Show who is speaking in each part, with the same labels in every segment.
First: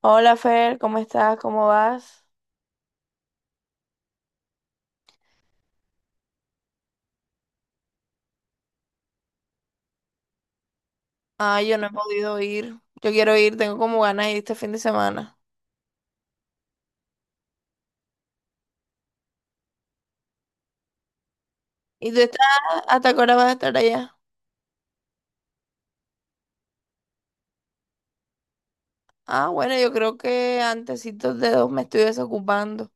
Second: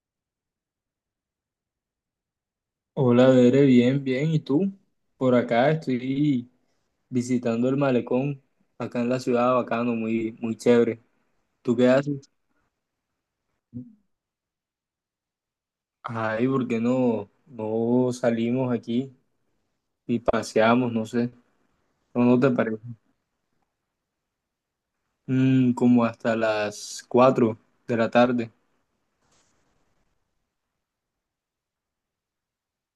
Speaker 1: Hola Fer, ¿cómo estás? ¿Cómo vas?
Speaker 2: Hola, Bere, bien, bien. ¿Y tú? Por acá estoy visitando el malecón, acá en la ciudad, bacano, muy, muy chévere.
Speaker 1: Ay,
Speaker 2: ¿Tú
Speaker 1: yo no
Speaker 2: qué
Speaker 1: he
Speaker 2: haces?
Speaker 1: podido ir. Yo quiero ir, tengo como ganas de ir este fin de semana.
Speaker 2: Ay, ¿por qué no salimos aquí y paseamos? No sé,
Speaker 1: ¿Y tú
Speaker 2: ¿no
Speaker 1: estás?
Speaker 2: te parece?
Speaker 1: ¿Hasta qué hora vas a estar allá?
Speaker 2: Como hasta las 4 de la tarde.
Speaker 1: Ah, bueno, yo creo que antesitos de 2 me estoy desocupando.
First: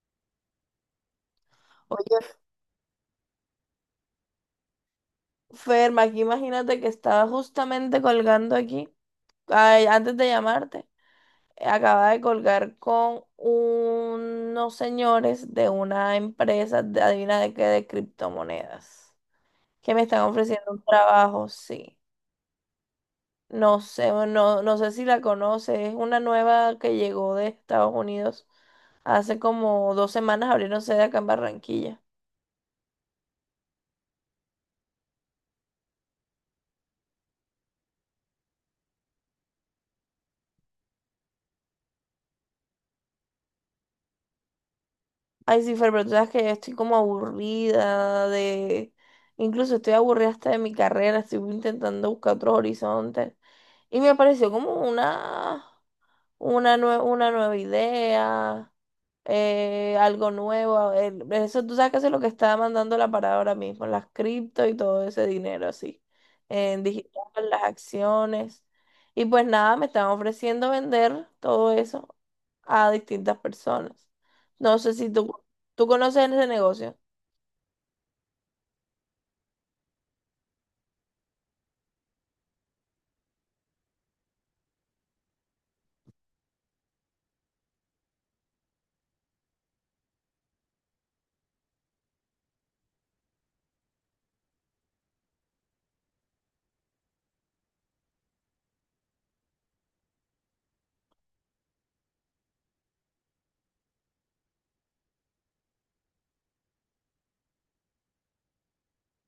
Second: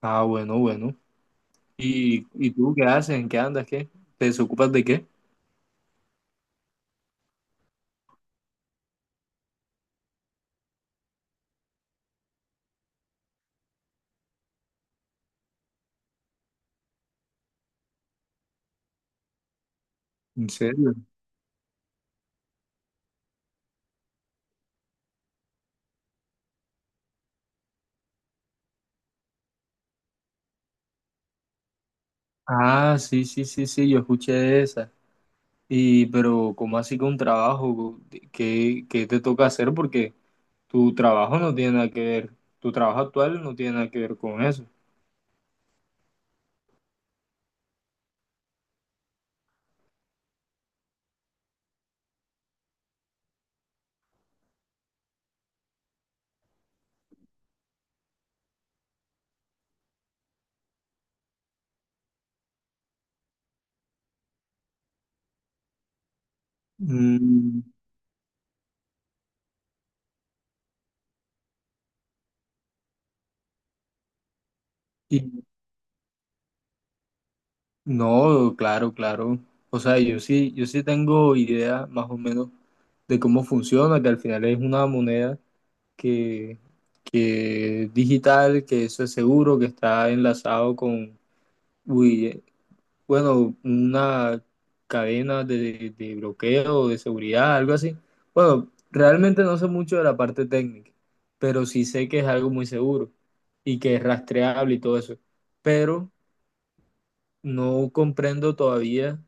Speaker 2: Ah, bueno, bueno. ¿Y,
Speaker 1: Oye,
Speaker 2: y tú qué haces? ¿En qué andas? ¿Qué? ¿Te desocupas de qué?
Speaker 1: Fer, aquí imagínate que estaba justamente colgando aquí, ay, antes de llamarte, acaba de colgar con unos señores de una empresa, adivina de qué, de criptomonedas, que me están
Speaker 2: ¿En
Speaker 1: ofreciendo un
Speaker 2: serio?
Speaker 1: trabajo, sí. No sé, no, no sé si la conoces. Es una nueva que llegó de Estados Unidos. Hace como 2 semanas abrieron sede acá en Barranquilla.
Speaker 2: Ah, sí, sí, sí, sí, yo escuché esa. Y, pero, ¿cómo así con trabajo? ¿Qué te toca hacer? Porque tu trabajo no tiene nada que ver, tu trabajo actual no tiene nada que ver con eso.
Speaker 1: Ay, sí, Fer, pero tú sabes que estoy como aburrida de. Incluso estoy aburrida hasta de mi carrera. Estoy intentando buscar otros horizontes. Y me pareció como una una nueva idea, algo nuevo. El- eso tú sabes que eso es lo que está mandando la parada ahora mismo, las cripto y todo ese dinero así, en digital, las
Speaker 2: Mm,
Speaker 1: acciones. Y pues nada, me están ofreciendo vender todo eso a distintas personas. No sé si tú,
Speaker 2: y
Speaker 1: tú conoces ese negocio.
Speaker 2: no, claro, claro. O sea, yo sí, yo sí tengo idea más o menos de cómo funciona, que al final es una moneda que, que es digital, que eso es seguro, que está enlazado con, uy, bueno, una cadena de bloqueo, de seguridad, algo así. Bueno, realmente no sé mucho de la parte técnica, pero sí sé que es algo muy seguro y que es rastreable y todo eso. Pero no comprendo todavía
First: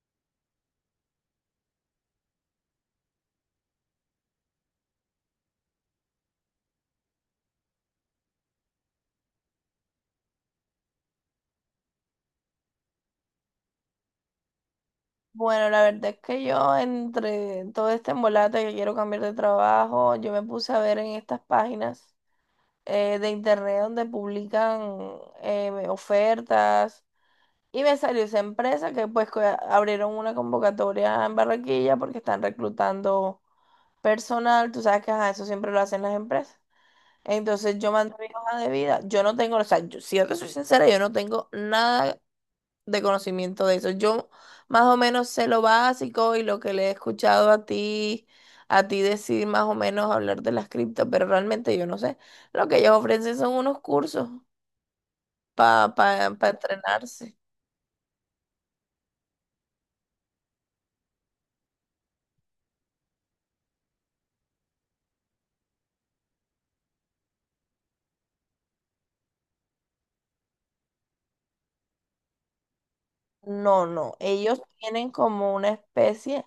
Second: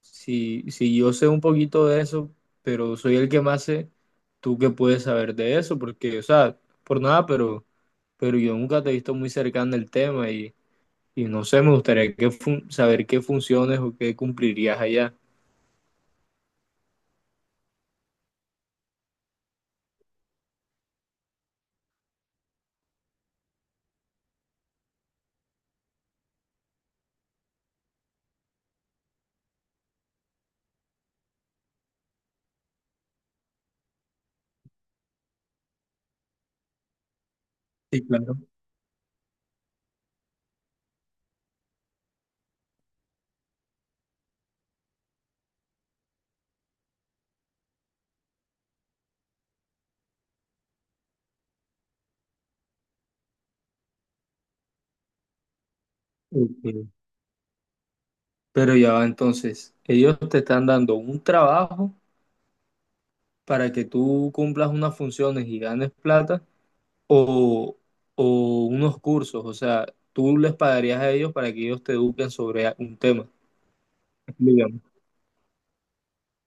Speaker 2: si yo sé un poquito de eso, pero soy el que más sé, tú que puedes saber de eso, porque, o sea, por nada, pero yo nunca te he visto muy cercano al tema y no sé, me gustaría que saber qué funciones o qué cumplirías allá.
Speaker 1: Bueno, la verdad es que yo, entre todo este embolate que quiero cambiar de trabajo, yo me puse a ver en estas páginas de internet donde publican ofertas. Y me salió esa empresa que pues abrieron una convocatoria en Barranquilla porque están reclutando personal. Tú sabes que ajá, eso siempre lo hacen las empresas. Entonces yo
Speaker 2: Sí,
Speaker 1: mandé mi
Speaker 2: claro.
Speaker 1: hoja de vida. Yo no tengo, o sea, si yo te soy sincera, yo no tengo nada de conocimiento de eso. Yo más o menos sé lo básico y lo que le he escuchado a ti, decir, más o menos, hablar de las cripto, pero realmente yo no sé. Lo que ellos ofrecen son unos cursos para
Speaker 2: Ok.
Speaker 1: entrenarse.
Speaker 2: Pero ya va entonces, ellos te están dando un trabajo para que tú cumplas unas funciones y ganes plata o, o unos cursos, o sea, tú les pagarías a ellos para que ellos te eduquen sobre un tema,
Speaker 1: No, no, ellos
Speaker 2: digamos.
Speaker 1: tienen como una especie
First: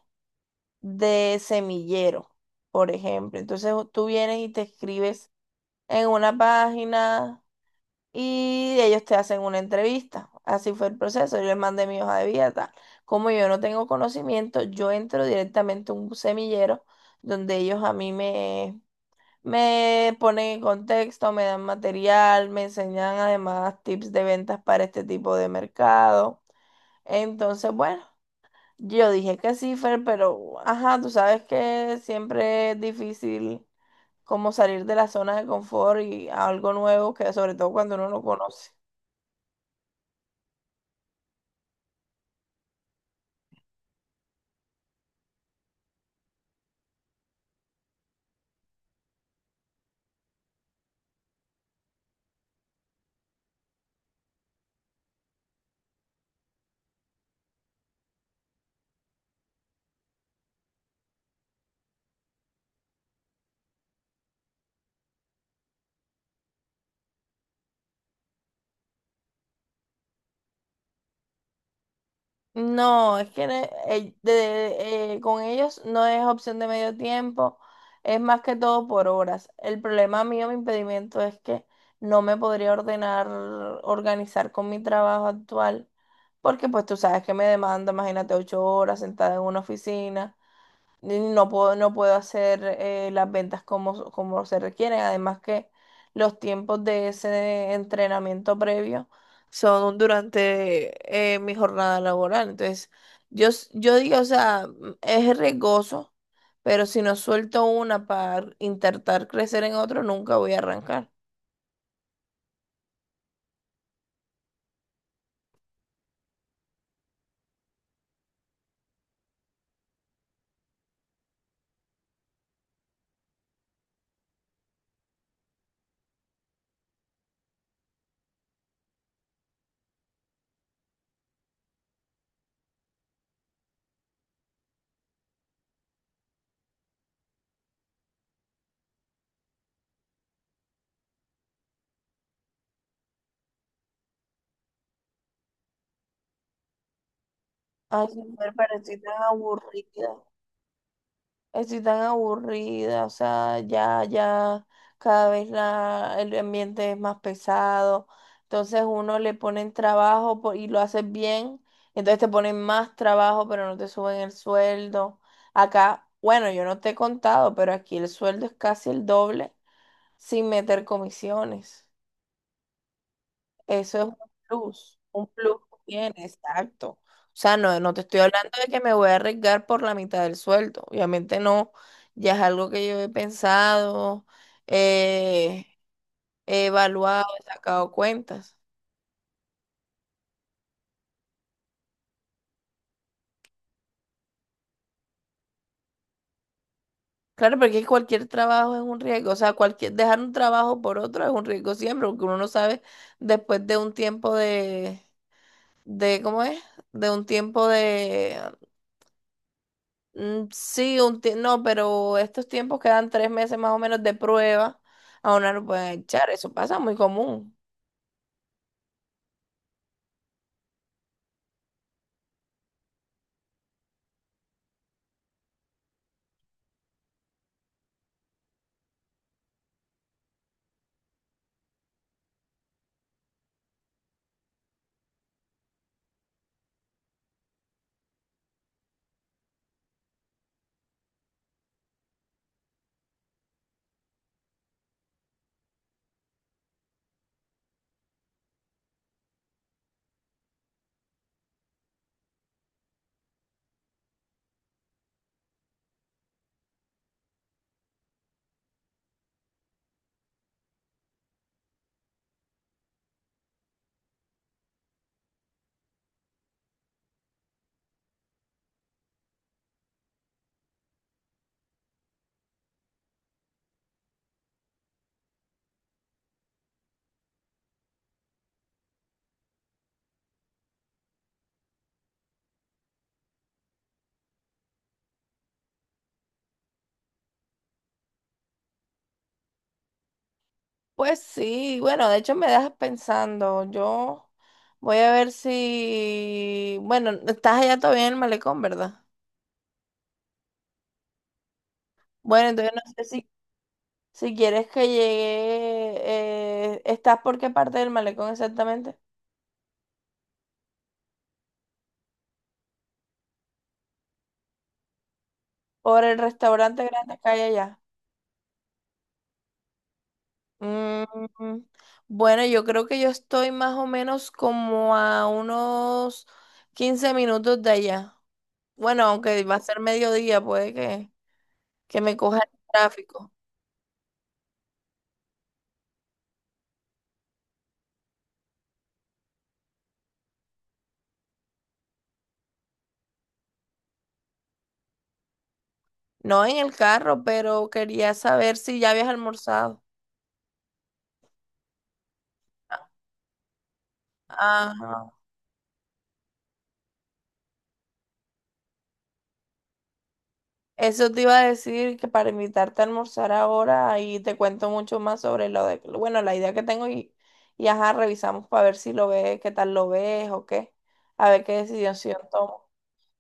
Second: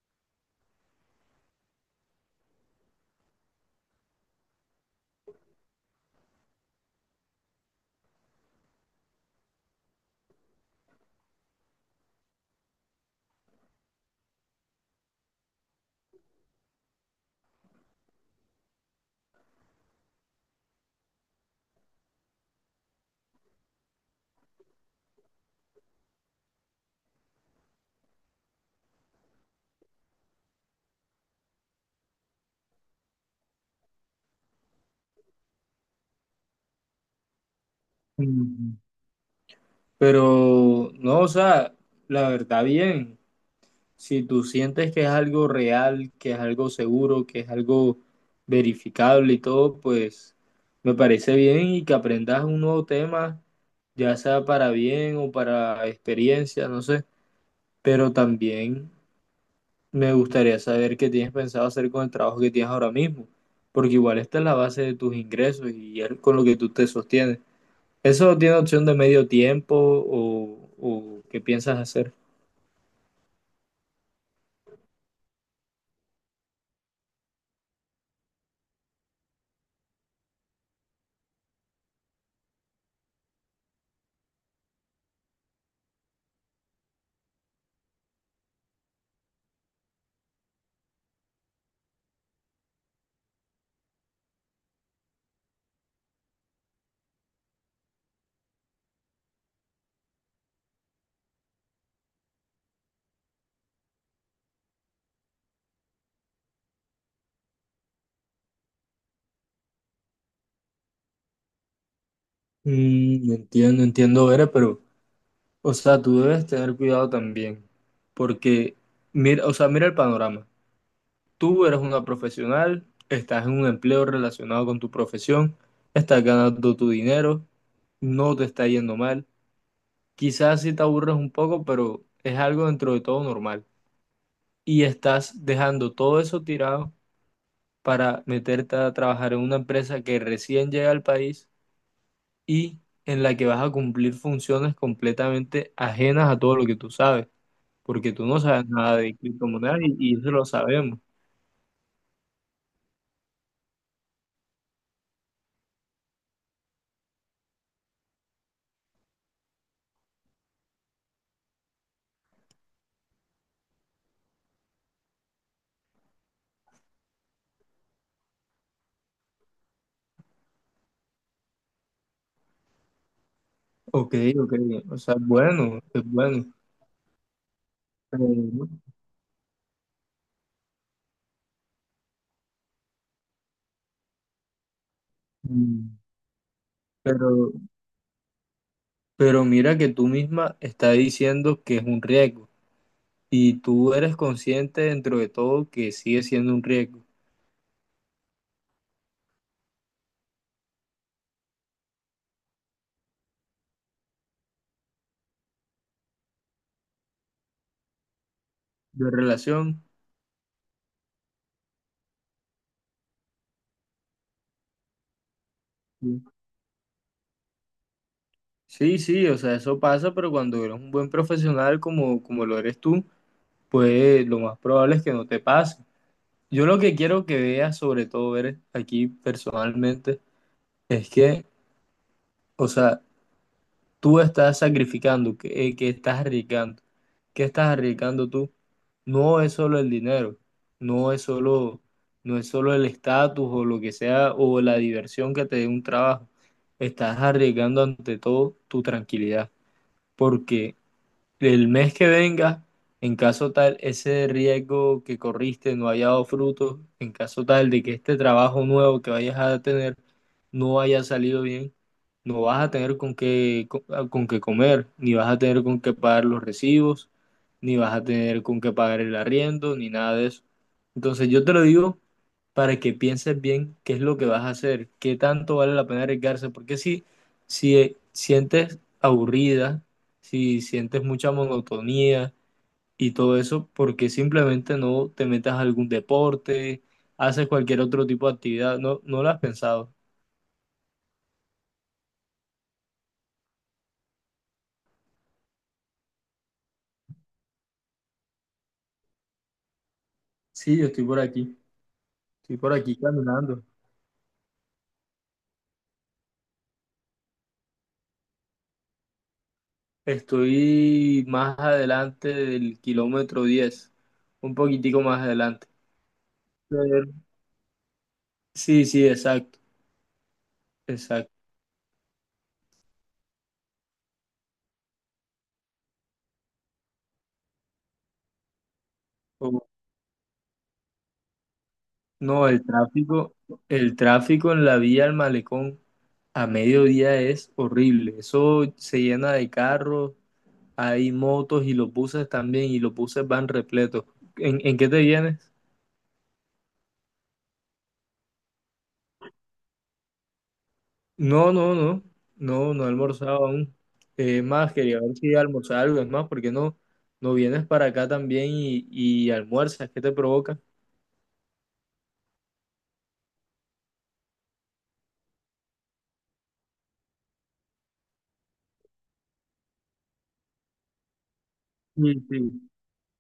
Speaker 1: de semillero, por ejemplo. Entonces tú vienes y te escribes en una página, y ellos te hacen una entrevista. Así fue el proceso. Yo les mandé mi hoja de vida, tal. Como yo no tengo conocimiento, yo entro directamente a un semillero donde ellos a mí me ponen en contexto, me dan material, me enseñan además tips de ventas para este tipo de mercado. Entonces, bueno, yo dije que sí, Fer, pero ajá, tú sabes que siempre es difícil como salir de la zona de confort y a algo nuevo, que sobre todo cuando uno no conoce.
Speaker 2: Mm, Pero no, o sea, la verdad bien. Si tú sientes que es algo real, que es algo seguro, que es algo verificable y todo, pues me parece bien y que aprendas un nuevo tema, ya sea para bien o para experiencia, no sé. Pero también me gustaría saber qué tienes pensado hacer con el trabajo que tienes ahora mismo, porque igual esta es la base de tus ingresos y es con lo que tú te sostienes. ¿Eso no tiene opción de medio tiempo o qué piensas hacer?
Speaker 1: No, es que con ellos no es opción de medio tiempo, es más que todo por horas. El problema mío, mi impedimento, es que no me podría ordenar, organizar con mi trabajo actual, porque pues tú sabes que me demanda, imagínate, 8 horas sentada en una oficina. No puedo hacer, las ventas, como se requieren. Además que los tiempos de ese entrenamiento previo son durante mi jornada laboral. Entonces, yo digo, o sea, es riesgoso, pero si no suelto una para intentar crecer en otro, nunca voy a arrancar.
Speaker 2: Entiendo, entiendo, Vera, pero... O sea, tú debes tener cuidado también, porque mira, o sea, mira el panorama. Tú eres una profesional, estás en un empleo relacionado con tu profesión, estás ganando tu dinero, no te está yendo mal. Quizás sí te aburres un poco, pero es algo dentro de todo normal. Y estás dejando todo eso tirado para meterte a trabajar en una empresa que recién llega al país y en la que vas a cumplir funciones completamente ajenas a todo lo que tú sabes,
Speaker 1: Ay,
Speaker 2: porque
Speaker 1: sí,
Speaker 2: tú no
Speaker 1: me
Speaker 2: sabes nada
Speaker 1: parece
Speaker 2: de
Speaker 1: tan
Speaker 2: criptomonedas y,
Speaker 1: aburrida.
Speaker 2: y eso lo sabemos.
Speaker 1: Estoy tan aburrida, o sea, ya, ya cada vez el ambiente es más pesado. Entonces uno, le ponen trabajo y lo haces bien, entonces te ponen más trabajo, pero no te suben el sueldo. Acá, bueno, yo no te he contado, pero aquí el sueldo es casi el doble sin meter comisiones. Eso es
Speaker 2: Ok,
Speaker 1: un
Speaker 2: ok, o
Speaker 1: plus,
Speaker 2: sea,
Speaker 1: un plus que
Speaker 2: bueno, es
Speaker 1: tiene,
Speaker 2: bueno.
Speaker 1: exacto. O sea, no, no te estoy
Speaker 2: Pero,
Speaker 1: hablando de que me voy a arriesgar por la mitad del sueldo. Obviamente no, ya es algo que yo he pensado, eh,
Speaker 2: mm,
Speaker 1: he evaluado, he
Speaker 2: pero,
Speaker 1: sacado cuentas.
Speaker 2: pero mira que tú misma estás diciendo que es un riesgo y tú eres consciente dentro de todo que sigue siendo un riesgo
Speaker 1: Claro, porque cualquier trabajo es un riesgo. O sea, cualquier, dejar un trabajo por otro es un riesgo siempre, porque uno no sabe después de un tiempo de, ¿cómo es? De un tiempo de.
Speaker 2: de relación.
Speaker 1: Mm, sí, no, pero estos tiempos quedan 3 meses más o menos de prueba. A una lo pueden
Speaker 2: Sí,
Speaker 1: echar, eso pasa muy común.
Speaker 2: sí, sí, o sea, eso pasa, pero cuando eres un buen profesional como, como lo eres tú, pues lo más probable es que no te pase. Yo lo que quiero que veas, sobre todo ver aquí personalmente, es que, o sea, tú estás sacrificando, que estás arriesgando. ¿Qué estás arriesgando tú? No es solo el dinero, no es solo, no es solo el estatus o lo que sea, o la diversión que te dé un trabajo. Estás arriesgando ante todo tu tranquilidad, porque el mes que venga, en caso tal, ese riesgo que corriste no haya dado fruto, en caso tal de que este trabajo nuevo que vayas a tener no haya salido bien, no vas a tener con qué comer, ni vas a tener con qué pagar los recibos, ni vas a tener con qué pagar el arriendo, ni nada de eso. Entonces yo te lo digo para que pienses bien qué es lo que vas a hacer, qué tanto vale la pena arriesgarse, porque si, si sientes aburrida, si sientes mucha monotonía y todo eso, porque simplemente no te metas a algún deporte, ¿haces cualquier otro tipo de actividad? ¿No lo has pensado?
Speaker 1: Pues sí, bueno, de hecho me dejas pensando. Yo voy a ver si, bueno, estás allá todavía en el malecón, ¿verdad?
Speaker 2: Sí, yo
Speaker 1: Bueno,
Speaker 2: estoy por
Speaker 1: entonces no
Speaker 2: aquí
Speaker 1: sé si,
Speaker 2: caminando.
Speaker 1: si quieres que llegue, ¿estás por qué parte del malecón exactamente?
Speaker 2: Estoy más adelante del kilómetro 10, un poquitico más adelante.
Speaker 1: Por el restaurante
Speaker 2: Pero-
Speaker 1: grande que hay allá.
Speaker 2: sí, sí, exacto,
Speaker 1: Mm,
Speaker 2: exacto.
Speaker 1: bueno, yo creo que yo estoy más o menos como a unos 15 minutos de allá. Bueno, aunque va a
Speaker 2: Oh,
Speaker 1: ser mediodía, puede que me coja
Speaker 2: no,
Speaker 1: el tráfico.
Speaker 2: el tráfico en la vía al Malecón a mediodía es horrible. Eso se llena de carros, hay motos y los buses también, y los buses van repletos. ¿En qué te vienes?
Speaker 1: No en el carro, pero quería saber si ya habías almorzado.
Speaker 2: No, no, no, no, no he almorzado aún. Es más, quería
Speaker 1: Ajá.
Speaker 2: ver si almorzaba algo, es más, ¿porque no, no vienes para acá también y almuerzas? ¿Qué te provoca?
Speaker 1: Eso te iba a decir, que para invitarte a almorzar ahora y te cuento mucho más sobre lo de, bueno, la idea que tengo y ajá, revisamos para ver si lo ves, qué tal lo ves o qué, a ver qué decisión
Speaker 2: Sí,
Speaker 1: tomo.
Speaker 2: sí.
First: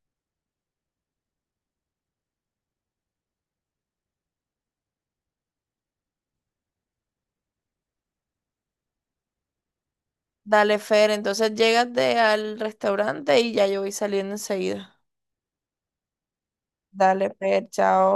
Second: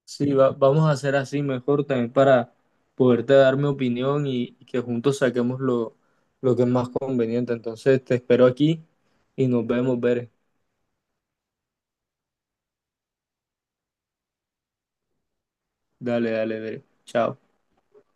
Speaker 2: Sí, vamos a hacer así mejor también para poderte dar mi opinión y que juntos saquemos lo que es más conveniente. Entonces, te espero aquí y nos vemos, Bere.
Speaker 1: Dale, Fer, entonces llégate al restaurante y ya yo voy saliendo enseguida.
Speaker 2: Dale, dale, Bere.
Speaker 1: Dale,
Speaker 2: Chao.
Speaker 1: Fer, chao.